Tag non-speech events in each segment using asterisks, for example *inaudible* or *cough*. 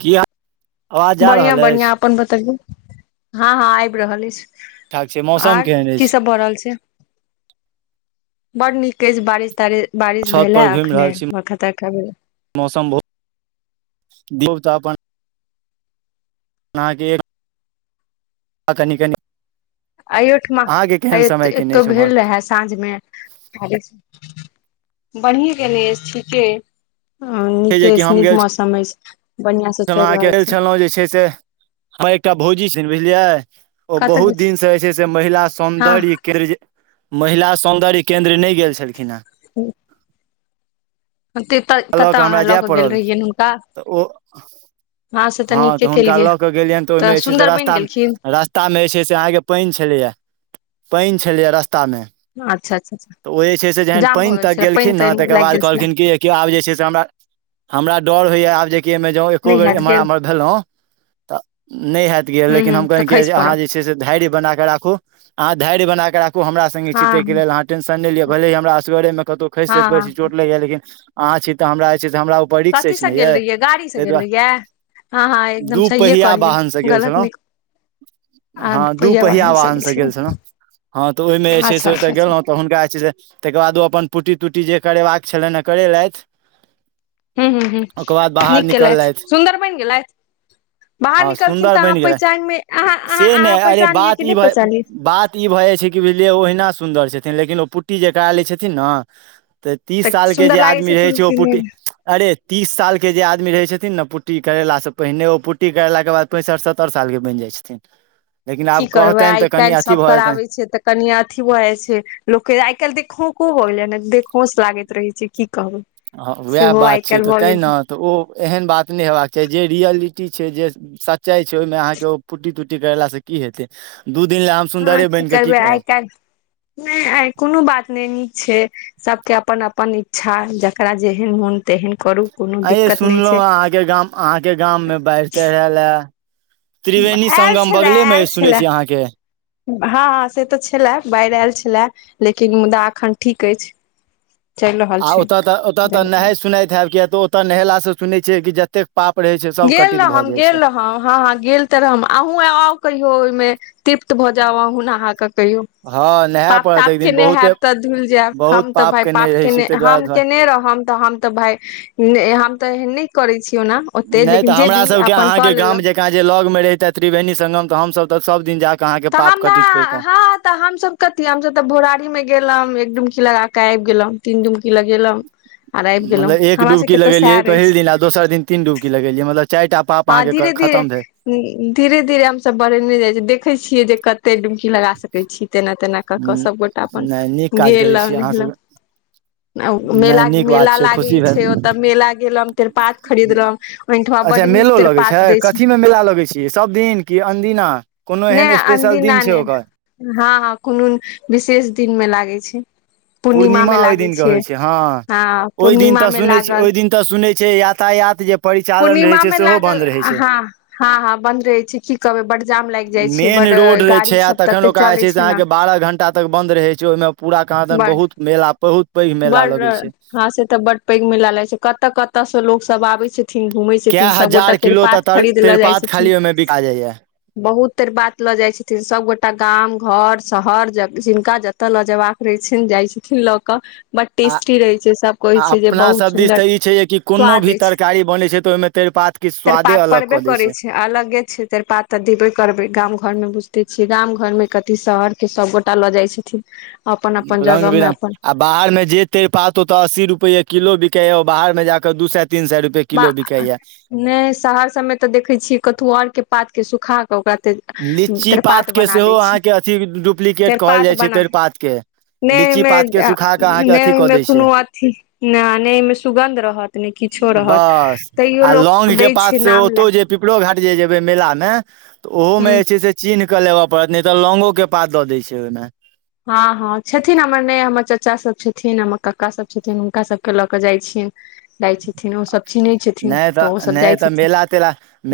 किया बढ़िआँ बढ़िआँ अपन बतैौ हँ हँ आबि रहल अछि ठाक छै मौसम आर केहन की अछि सब भऽ रहल छै बड़ नीक कहै छै बारिश तारिश बारिश छत भेलै पर घुमि रहल अखने छी वरखा तरखा भेल मौसम बहुत दियौ चाय पानि अहाँके एक आ कनि कनि अयोठमा अहाँके केहन समय केने अएतौ अछि उम्हर भेल रहए साँझमे बढ़िए गेलय ने ठीके ओ नीके जेकि अछि हम नीक गेल मौसम अछि बढ़ियां से छलहुँ चलि अहाँके रहल खेल छै छलहुँ जे छै से हँ एकटा भौजी छै ने बुझलियै ओ कतऽ गेल बहुत छी दिन से जे छै से महिला हँ सौंन्दर्य केन्द्र महिला सौन्दर्य केन्द्र नहि गेल छलखिन हेँ हुँ औते लऽ कऽ हमरा जाय पड़ल तऽ ओ से हँ नीके तऽ हुनका केलियै लऽ कऽ गेलियनि तऽ ओहिमे जे छै से सुन्दर बनि रास्ता गेलखिन रा रस्ता मे जे छै से अहाँके पानि छलैया पानि छलैया रस्ता मे अच्छा अच्छा अच्छा तऽ ओ जे छै से जहन जाम भऽ पानि गेल तक छलै पानि गेलखिन ने तानि तकर लागि बाद गेल छलै कहलखिन कि किओ आब जे छै से हमरा हमरा डर होइए आब जेकि एहिमे जँ एको नहि बेर हैत गे एम्हर एम्हर भेलहुँ तऽ नहि होैत गेल हूं लेकिन हूं हम तऽ कन खसि अहाँ पड़ब जे छै से धैर्य बना कऽ राखू आह धैर्य बना के राखु हमरा सङ्गे छिटयकैक हँ लेल अहाँ टेंशन नहि लिए भले हमरा असगरेमे कतहु खसि हँ तैस हँ परैछी चोट लागि जाय या लेकिन अहाँ छी तऽ हमरा जे छै से हमरा ऊपर रिस्क कथी अछि से नहि गेल यए रहियै गाड़ी से ताहि गेल दुआरे रहियै हँ हँ एकदम दू सहिए पहिया कहलियै वाहनसँ गेल गलत छलहुँ नहि हँ दू पहिया वाहन से गेल छलहुँ हँ तऽ ओहिमे जे छै अच्छा से ओतऽ अच्छा अच्छा गेलहुँ तऽ हुनका जे छै से ता केके बाद ओ अपन पुटी तुटी जे करेबाक छलनि ह करेलथि हुँ हुँ हुँ ओकर बाद बाहर नीक केेलयत निकललथि सुन्दर बन गेलेथि बाहर हँ निकलखिन सुन्दर तऽ अहाँ बनि गेलथि पहचानमे अहाँ अहाँ से अहाँ नहि अरे पहचान लिअ बात कि ई नहि भऽ पहचान लिअ बात ई भऽ जाइ छै कि बुझलियै ओहिना सुन्दर छथिन लेकिन ओ पुट्टी जे करा लै छथिन ने तऽ तीस सालके सुन्दर जे लागै आदमी रहैत छथिन छै ओ कि पुटी नहि अरे तीस साल के जे आदमी रहै छथिन ने पुट्टी करेलास से पहिने ओ पुट्टी करेलाके बाद पैंसठ सत्तरि साल के बनि जाइ छथिन लेकिन की आब कहतनि तऽ कनि अथी भऽ जेतनि तनि अथी भ जाय छै लोकके आइ काल्हि देखोंको भऽ गेलै ने देखहोंस लागैत रहै छै की कहु हँ उएह बात छै तऽ तैहि ने तऽ ओ एहन बात नहि हेबाक चाही जे रियलिटी छै जे सच्चाई छै ओहि मे अहाँ कें पुट्टी करेला सँ की हैतेय दू दिल ला हम हँ सुन्दरे की बनि कऽ करबै करब आइ काल्हि नहि आइ कोनो बात नहि नीक छै सबके अपन अपन इच्छा जकरा जेहन मोन तेहन करू कोनो आ ये दिक्कत नहि सुनलहुँ छै ल *inaudible* आयल छलाह आयल सुनै छलाह छी अहाँके हँ से तऽ छलए बाढ़ि आयल छलए लेकिन मुदा एखन ठीक अछि चलि रहल आ छै ओतय तऽ ओतय तऽ नहाइत सुनाइत हयब किए तऽ ओतय नहेलासँ सुनैत छियै कि जतेक पाप रहै छै सब कटित भऽ जाइ छै हँ हँ हँ गेल तऽ रह अहूँ आउ कहियो ओहिमे तृप्त भऽ जाय अहुँ नहा कं कहियौ हँ तृप्त नहाय पाप पड़त ताप एक दिन केने बहुते हयब तऽ धुल जायब बहुत हम तऽ भाय पाप रहै छी केने ताहि हम दुआरे केने रहूँ तऽ हम तऽ भाय हम तऽ एहन नहि करे छियौ ने नहि तऽ हमरा सभके अहाँके गाम जकाँ जे लग मे रहिते त्रिवेणी सगम तऽ हमसभ तऽ सभ दिन जााकऽ तऽ हम ने हँ तऽ हमसब कथी हमसब तऽ भोराारी मे गेलहुं एक डुमकी लगा के आबि गेलहुं तीन डुमकी लगेलहुं मतलब एक डुबकी लगेलियै रहै पहिल छै दिन आ दोसर दिन तीन डुबकी लगेलियै मलब चार टा पाप हँ धीरे अहाँके धीरे खतम भेल धीरे धीरे हम सब बढ़ेने जाय छी देखे छियै जे कते डुमकी लगा सके छी तेना तेना क कऽ सबगोटा अपन नहि नीक काज गेल करै छियै अहाँ सब नहेलक नहि मेला नीक बात मेला छै लागै खुशी भेल छै ओतऽ मेला गेलहु तेरपात खरीदलं मेठुमा बड नीक लगे तेरपात छै दै कथी मे मेला लगे छीै सब दिन क अदिना कोनो नहि एहन स्पेशल अनदिना दिन छै नहि ओकर हँ हँ कोनो विशेष दिन मे लागै छै पूर्णिमा मे ओहि लागै दिन के छै होइ हँ हँ ओहि दिन पूर्णिमा तऽ मे सुनै छी लागल ओहि दिन तऽ सुनै छै यातायात जे परिचालन रहै पूर्णिमा छै में सेहो बन्द लागल रहै छै हँ हँ हँ बन्द रहे छै की कहबै बड्ड मेन रोड रहै छै आ तखन तते ओका चले जे छै ने अहाँ बारह घण्टा तक बंन्द रहै छै ओहिमे पूरा कहाँ त बड बहुत मेला बहुत पैघ मेला बड लगै छै हँ से तऽ बड्ड पैघ मेला लागै छै कतऽ कत से लोक सब आबे छथिन घुम छै कए छथिन सबगोटा हजार किलो तऽ त्रिपात तर खरीद लऽ जाइ तेरपात छथिन खाली ओहिमे बिका जाइया बहुत तेरपात लऽ जाय छथिन सबगोटा गाम घर शहर जिनका जतऽ लऽ जयबा करै छ जाइ छथिन लऽ कऽ बड आ टेस्टी रहै छै सब आ कहै छै जे अपना बहुत सब दिस तऽ सुन्दर ई छै जे कि कोनो भी स्वाद अछि तरकारी बनै छै तऽ ओहिमे तेरपात के तेर स्वादे पात अलग पड़बे कऽ दै करै छै अलगे छै तेर पात तऽ देबे करबै गाम घरमे बुझिते छियै गाम घर मे कथी शहर के सब गोटा लऽ जाइ छथिन अपन अपन रंग जगहमे बिरंग अपन आ बाहर मे जे तरपत असी रुपय किलो बिकेया बाहर मे ज के दू सए तीन सए रुप बा नहि शहर सभमे तऽ देखैत छियै कतहु आरके पातके सुखा कऽ ओकरा तऽ लीची पातके सेहो अहाँके अथी डुप्लीकेट कहल तेरपात जाइत छै बना तरिपातके नहि ओहिमे नहि कऽ ओहिमे दै छै कोनो अथी नहि ओमे सुगन्ध रहत त नहि किछो रहत बस तैयो आ लोक लौंग के दै पात छै से नाम लए ओतौ जे पिपरो घाट जे जेबै मेला मे तऽ ओहोमे ह जे छै से चिन्ह कऽ लेबऽ पड़त नहि तऽ लौंगो के पात दऽ दै छै ओहिमे हँ हँ छथिन हमर ने हमर चाचा सभ छथिन हमर कक्का सभ छथिन हुनका सभके लऽ कऽ जाइ छियन दै छथिन ओसभ चिन्है छथिन नहि तऽ ओ सभ जाइ नहि तऽ छथिन मेला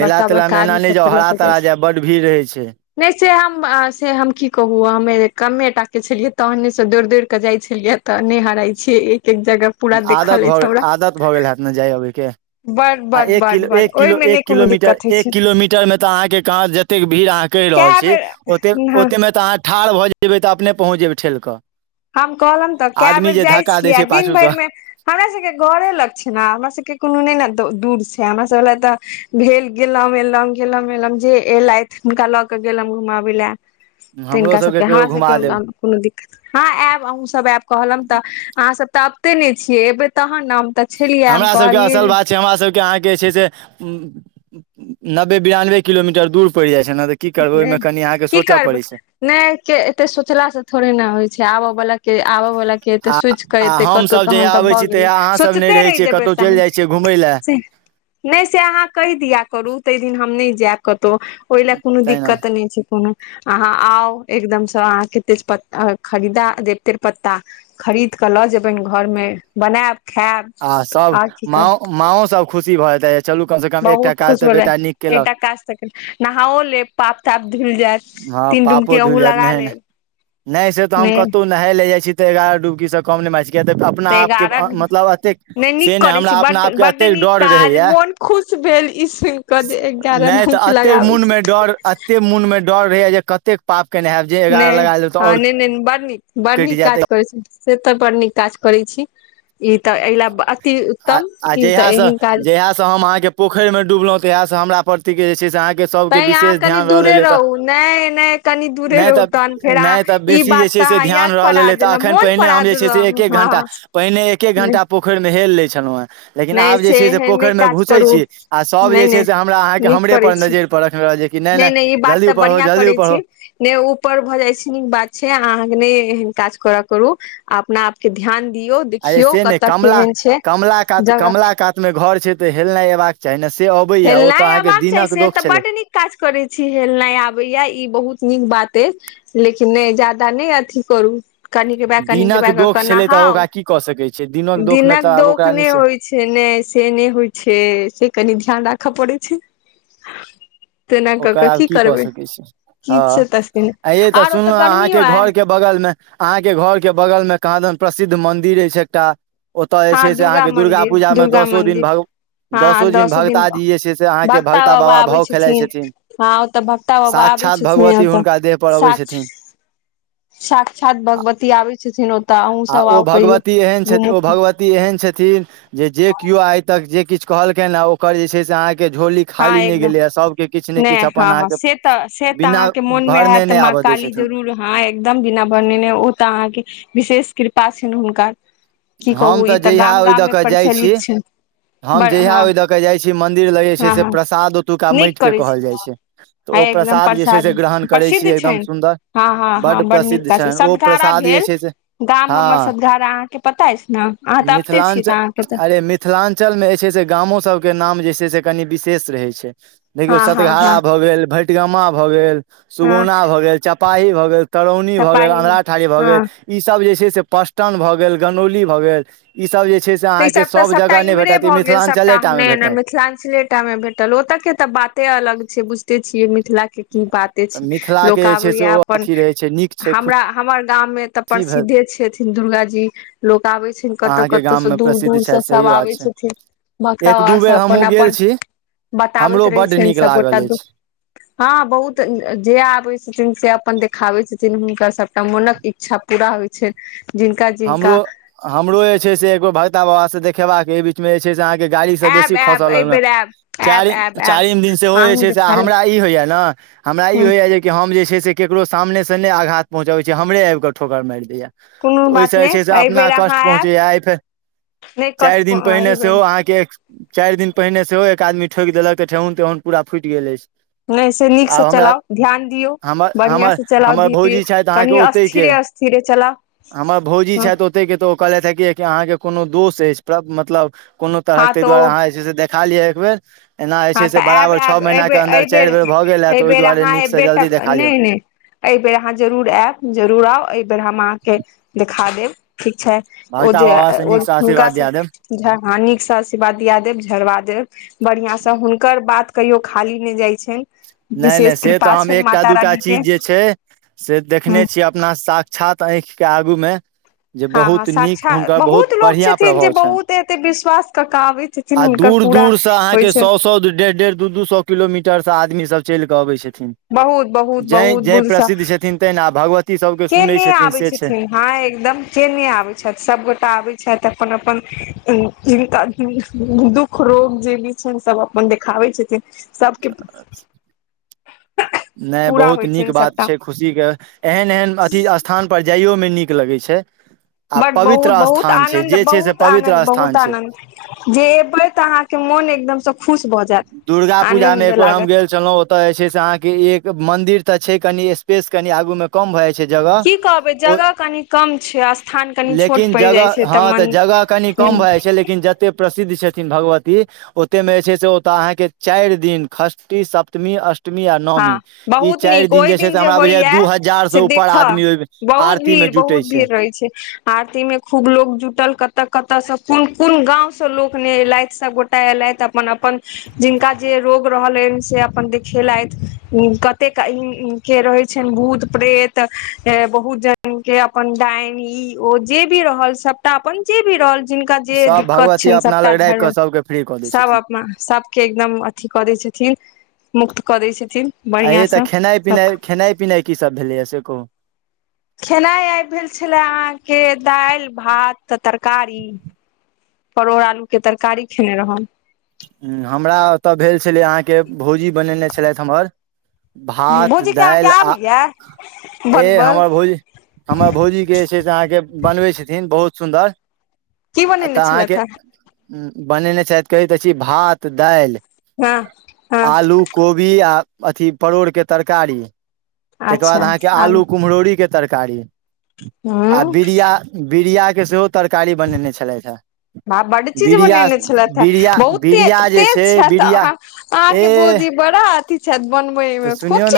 बड़का बड़का आदमी सबके लऽ क ताजा बड भीड़‌ रहे छै नहि से हम से हम की कहु हमे कमे टा के छलियै तहने से दौड़ दौड़ के जाइ छलियै तऽ नहि हराइ छियै एक एक जगह पूरा आदत देखल भऽ अछि गेल हमरा आदत भऽ गेल हैत ने जाय अबैके बड आ बड एक बड किलो बड एक किलो ओहिमे नहि एक कोनो किलोमीटर दिक्कत होइ एक छै किलोमीटर मे तऽ अहाँके कहाँ जे ओत भीड़ अहाँ कहि रहल कए छीे ओते बेर मे त अहाँ ठाढ़ भए जेयबै तऽ अपने पहुँच जेबै ठेल कऽ हम कहलं तऽ कै आदमी बेर जे जाय धक्का दै छीयै आ छै दिन पाछू भरि सँ मे मे हमरा सबके घरे लग छै ने हमरा सबके कोनो ने दूर हमरा सब लए तऽ भेल गेलों एलहुं गेलों एलहुं जे एलथि हुनका लऽ के गेलहुं घुमाबे ले तऽ हमरो हिनका सबके कहियो हमरा घुमा सबके देब कोनो दिक्कत हँ आयब अहूँ सब आयब कहलम तऽ अहाँ सब तऽ अबिते ने छियै एबे तहन ने हम तऽ छलियै हम हमरा सबके असल कहलियै बात छै हमारा सबके आहा के जे छै नब्बे बेरानमे किलोमीटर दूर पड़ जाए छे न की करबै ओहिमे कनि अहाँके की सोचऽ करबै पड़ै छै नहि के एते सोचला से थोड़े ने होइ छै आबऽ बला के आबय वला के एतै आ सोचि कऽ आ एतै कतहु हमसभ तहन जहिया तऽ आबै भऽ छी गेलै तहिया अहाँसभ नहि सोचिते रहै रहि छियै जेबै कतहु चलि तहन जाइ छियै घुमय लए से नहि, से अहाँ कहि दियौ करू, ताहि दिन हम नहि जायब कतहु। लए कोनो तहिना दिक्कत नहि छै। कोनो अहाँ आउ, एकदमसँ अहाँकेँ तेजपत्ता खरीदा देब, तेजपत्ता। खरीद कऽ लऽ जे, अपन घरमे बनायब। खायब आ सभ आओर की माँ करब माओ सभ खुशी भऽ जेतै, चलू कमसँ कम एकटा काज तऽ बेटा नीक। केलक एटा काज नहाओलेब। पाप ताप धुलि जायत, हँ तीन पापो डुबकी धुलि ओहि जायत लगा लेब ने। नहा लऽ जाइ छी तऽ एगारह डुबकीसँ कम नहि मनि छै, किएक तऽ अपनापके मतलब अ तेक नीक से नहि, करैत हमरा छी अपना बड्ड आपके बड्ड एतेक नीक डर काज रहैए। मोन खुश भेल ई सुनि कऽ जे एगारह नहि तऽ डुमकी एतेक लगाबैत छी मोनमे डर रहैए जे कतेक पापक नहायब। नहि, हँ, नहि नहि, बड़ ने बड़ कटि जायत काज करै छै। से तऽ बड़ नीक काज करै छी, ई तऽ एहि लेल अति उत्तम, ई तऽ एहन काज। इएहसँ हम अहाँके पोखरिमे डुबलहुँ तऽ इहाँ हमरा प्रति के जे छै से। जे सभके तैं अहाँ विशेष कनि ध्यान दूरे रहल तऽ। रहू नहि नहि कनि दूरे रहू तहन फेर अहाँ तऽ ई बेसी जे बात छै तऽ से अहाँ ध्यान याद परा रहलै तऽ, देलहुँ एखन मोन पहिने परा हम जे छै से एक देलहुँ एक घण्टा हँ पहिने एक एक। एक घंटा पोखरिमे हेलि लेल छलहुँ, हँ। लेकिन नहि आब जे छै से एहन नहि पोखरिमे काज घुसै करू छी आ सभ जे नहि छै नहि से हमरा अहाँके नीक हमरे करै पर छी नजरि रखने रहैत छै। कि नहि नहि, ई बात जल्दी तऽ ऊपर हो, ऊपर हो, बढ़िआँ जल्दी करै ऊपर छी हो। नहि, ऊपर भऽ जाइ छै, नीक बात छै, अहाँकेँ नहि एहन काज करऽ करू। अपना आपके ध्यान दियौ। अरे देखियौ से नहि, कतऽ केहन छै कमला कात, जगह कमला कातमे घर छै तऽ हेलनाइ अयबाक चाही ने से। अबैया ओ तऽ हेलनाइ अहाँके अयबाक छैही, दिनक से तऽ दोष छलै बड़ नीक। काज करै छी, हेलनाइ आबैए, ई बहुत नीक बात अछि। लेकिन नहि, ज्यादा नहि, अथी करू। कनिक बाइ कन दिनक बाइ दोख कऽ छलै तऽ नहाउ, ओकरा की कऽ सकै छियै दोखमे दिनक तऽ आब दोष ओकरा नहि ने होइ छै। से नहि, से नहि होइ छै, से कनि ध्यान राखऽ पड़ै छै। तेना कऽ ओकर आब की कऽ करबै सकैत छी, की छै हँ, तऽ से तस नहि। आइ तऽ आर ओतऽ सुनलहुँ गर्मियो अहाँके आय घरके। बगल मे अहाँके घर के बगल मे कहाँ दन प्रसिद्ध मंन्दिर अछि एकटा ओतय जे हँ छै, से अहाँके दुर्गा मंदिर पूजामे दुर्गा दसो दिन मंदिर भग दस हँ दिन दसो भगताजी जे छै से अहाँके भक्ता भगता बाबा आबै भाव खेलाइत छथिन छै। हँ ओतऽ भक्ता बाबा आबै साक्षात् छथिन भगवती ओतऽ हुनका देह पर अबैत छथिन। साक्षात् भगवती अबैत छथिन ओतऽ, अहुँ आ सभ ओ आउ, कहियो भगवती एहन छथि ओ घूमू। भगवती एहन छथिन जे जे केओ आइ तक जे किछु कहलखिन, ओकर जे छै से अहाँकेँ झोली। हँ खाली नहि एकदम गेले ह सभ नहि, हँ हँ, से तऽ बिना अहाँके मोनमे भरने होयत, नहि माँ आबय दै काली छथिन जरूर। हँ, एकदम बिना भनेने, ओ तऽ अहाँके विशेष कृपा छै हुनकर। की कहू, हम ई तऽ जहिया गाम ओहि दऽ गाममे कऽ जाइ प्रचलित छै, बड़ हँ। मन्दिर लग जे हँ छै हँ प्रसाद, ओतुका नीक माटिक करै कहल जाइ छै, तऽ आ ओ एकदम प्रसाद जे छै ग्रहण। करै प्रसिद्ध छीयै एकदम छनि सुन्दर हँ हँ हँ, बड्ड बड़ नीक प्रसिद्ध काज, छनि ओ सदघारा प्रसाद जे भेल छै से गाम हमर सदघारा। अहाँके पता अछि ने अहाँ तऽ अबिते छियै मिथिलांचल तऽ अहाँके तऽ अरे मि मिथिलांचलमे जे छै से गाम सभके नाम जे छै से कनि विशेष रहैत छै। देखियौ, हँ हँ हँ सतघरा भऽ गेल, भटगा भऽ गेल, हँ सुगुना भऽ गेल, चपाही भऽ गेल। तरौनी भऽ गेल, चपाही मे अन्धरा ठाढ़ी भऽ गेल, हँ ई सभ जे छै से पचटन भऽ गेल, गनौली भऽ गेल। ई सभ जे छै, से तऽ ई अहाँकेँ सब तऽ सभ सभटा जगह नहि भेटत ई मिथिलांचलमे भेटत। मिथिलांचल मे भेटल ओतयक तऽ बाते अलग छै, बुझिते छियै मिथिलाकेँ। के की बाते, तऽ लोक मिथिलाके जे छै आबैए से ओ अपन अथी रहै छै नीक छै हमरा हमर दाम में तऽ खुशी भेल प्रसिद्धे छथिन दुर्गा जी लोक आबे छै कतौ अहाँके कतौ ओतसँ गाममे दूर प्रसिद्ध दूर से छथि सब सही बात आबै छै छथिन भक्त एक दू बाबासँ बेर अपन हमहूँ गेल अपन छी बताबैत हमरो रहै बड्ड छनि नीक सभगोटा लागल अछि दुःख हँ बहुत जे आबै छथिन से अपन देखाबै छथिन हुनकर सभटा मोनक इच्छा पूरा होइ छै हमरो हमरो जे छै से एगो भगता बाबा से देखेबाक बीच मे जे छै से अहा के गाड़ी से आयब बेसी आयब एहि खसलक ने बेर आयब आयब च आयब आयब चारिम दिन सेहो जे अहूँ छै से देखा ले हमरा ई होइया ने हमरा ई ह होइया जे कि हम जे छै से ककरो सामनेसँ नहि आघात पहुँचबै छी हमरे आबि कऽ ठोकर मारि दैए कोनो तऽ बात ओहिसँ जे नहि छै से एहि अपना बेर कष्ट अहाँ आयब पहुँचैए आ फेर नहि कष्ट चारि दिन पहिनेे एहि बेर सेहो अहाँके चारि दिन पहिने सेहो एक आदमी ठोकि देलक तऽ ठेहुन तेहुन पूरा फूटि गेल अछि नहि से नीकसँ आब हमरा चलाउ ध्यान दियौ हमर बढ़िआं हमर से चलाउ हमर दीद भौजी छथि अहाँके कनि ओतहि के स्थिरे थिरे चला हमर भौजी छथि ओतेके तऽ ओ कहलथि हे कि अहाँके कोनो दोष अछि मतलब कोनो तरहक हँ ताहि तऽ ओ दुआरे अहाँ जे छै से देखा लियअ एकबेर एना जे हँ छै से तऽ आयब बराबर छओ आयब महीनाके एहिबेर अन्दर एहिबेर चारि बेर भऽ गेल हए तऽ ओहि एहिबेर दुआरे अहाँ नीकसँ एबै जल्दी तऽ देखा लियौ नहि नहि एहिबेर अहाँ जरूर आयब जरूर आउ एहि बेेर हम अहाँके देखा देब ठीक छै ओ भगता जे बाबा से ओ नीकसँ हुनका आशीर्वाद से दिया देब हा नीक से आशीर्वाद दिया देब झड़बा देब बढ़ियां से तऽ हुनकर बात कहियो खाली नहि जाइ छनि नहि नहि विशेष से तऽ कृपा हम छनि एकटा माता दूटा रानी के चीज जे छै से देखने हँ छीयै अपना साक्षात आँखि के आगू मे हँ हँ साक्षात बहुत लोग बढ़िआँ छथिन जे प्रभाव छनि बहुत एते विश्वास क के आबैत आ दूर दूर से अहाँके सए सए डेढ़ डेढ़ दू दू सए किलोमीटरसँ आदमी सब चलिकऽ अबै छथिन बहुत बहुत जै बहुत जै बुझ प्रसिद्ध छथिन तें आ भगवती सबके के सुनै नहि छथिन आबै से छै हँ एकदम के नहि आबै छथि सभगोटा आबै छैथ अपन अपन जिनका दुःख रोग जे भी छैन सब अपन देखाबै छथिन सभके नहि पूरा बहुत होइ नीक छनि बात सभटा छै खुशीके एहन एहन अथी स्थानपर जाइओमे नीक लगै छै आ बड बहुत पवित्र बहुत स्थान छै आनन्द जे छै से बहुत पवित्र आनन्द बहुत स्थान छै आनन्द जे एबै तऽ अहाँके मोन एकदम दुर्गा पूजामे एक बेर हम गेल लागत छलहुँ ओत जे छै से अहाँके एक मंदिर तऽ छै कनि स्पेस कनि आगू मे कम भऽ जाइ छै जगह की कहबै जगह कनि कम छै स्थान कनि छोट लेकिन पड़ि जाइ छै तऽ जगह कम मन भए जाइ छै लेकिन जते प्रसिद्ध छथिन भगवती ओते मे जे छै होता अहाँके चारि दिन षष्ठी सप्तमी अष्टम अठमी आ नवमी हँ ईश बहुत चारि नीक दिन ओहि जे छै से हमरा बुझाय यै होइया दू हजार से ऊपर आदमी बहुत आरती मे भीड़ जुटै बहुत भीड़ रहै छै आरती में खूब लोग जुटल कत कत से कोन कोन गांव से लोक न एलथि सब गोटा एलथ‌ अपन अपन जिनका जे रोग रहल ह से अपन देखेलथ कते के रहै छनि भूत प्रेत बहुत ज के अपन डायन ई ओ जे भी रहल सबटा अपन जे भी रहल जिनका जे सभ दिक्कत भगवती छनि अपना लग सबटा राखि कऽ झड़ सभके फ्री कऽ दै सब छथिन अपना सब के एकदम अथि क दय छथिन मुक्त कदय छथिन आ ये तऽ बढ़िआँसँ खेनाइ पिनाइ सभके खेनाइ पिनाइ कीसभ भेलैए से कहू खेनाइ आइ भेल छलए अहाँके दालि भात तऽ तरकारी परोड़ आलू के तरकारी खेने रहू ह हमरा ओतय भेल छलै अहाँके भौजी बनेने छलथि हमर भात भौजी के अहाँके दालि आ आबैये ए बनबल हमर भोजी हमर भोजी छै से अहाँके बनबै छथिन बहुत सुन्दर की बनेने तऽ अहाँके छलथि बनेने छथि कही त छी भात दालि हे हँ हँ आलू कोभि आ परोड़ के तरकारी तेकर बाद अच्छा आहाँ के आलू आलु कुमरौरि के‌ तरकारी तरकारी आ हूँ बिड़िया बिड़िया के सेहो तरकारी बनेने छलथि हे हँ बड चीज बिरिया बनेने छलथि हेँ बिरिया बहुत बिरिया तेज जे तेज छै छथि बिरिया अहाँ अहाँके एह भउजी बड़ा अथी छथि बनबे तऽ मे खूब च सुनियौ ने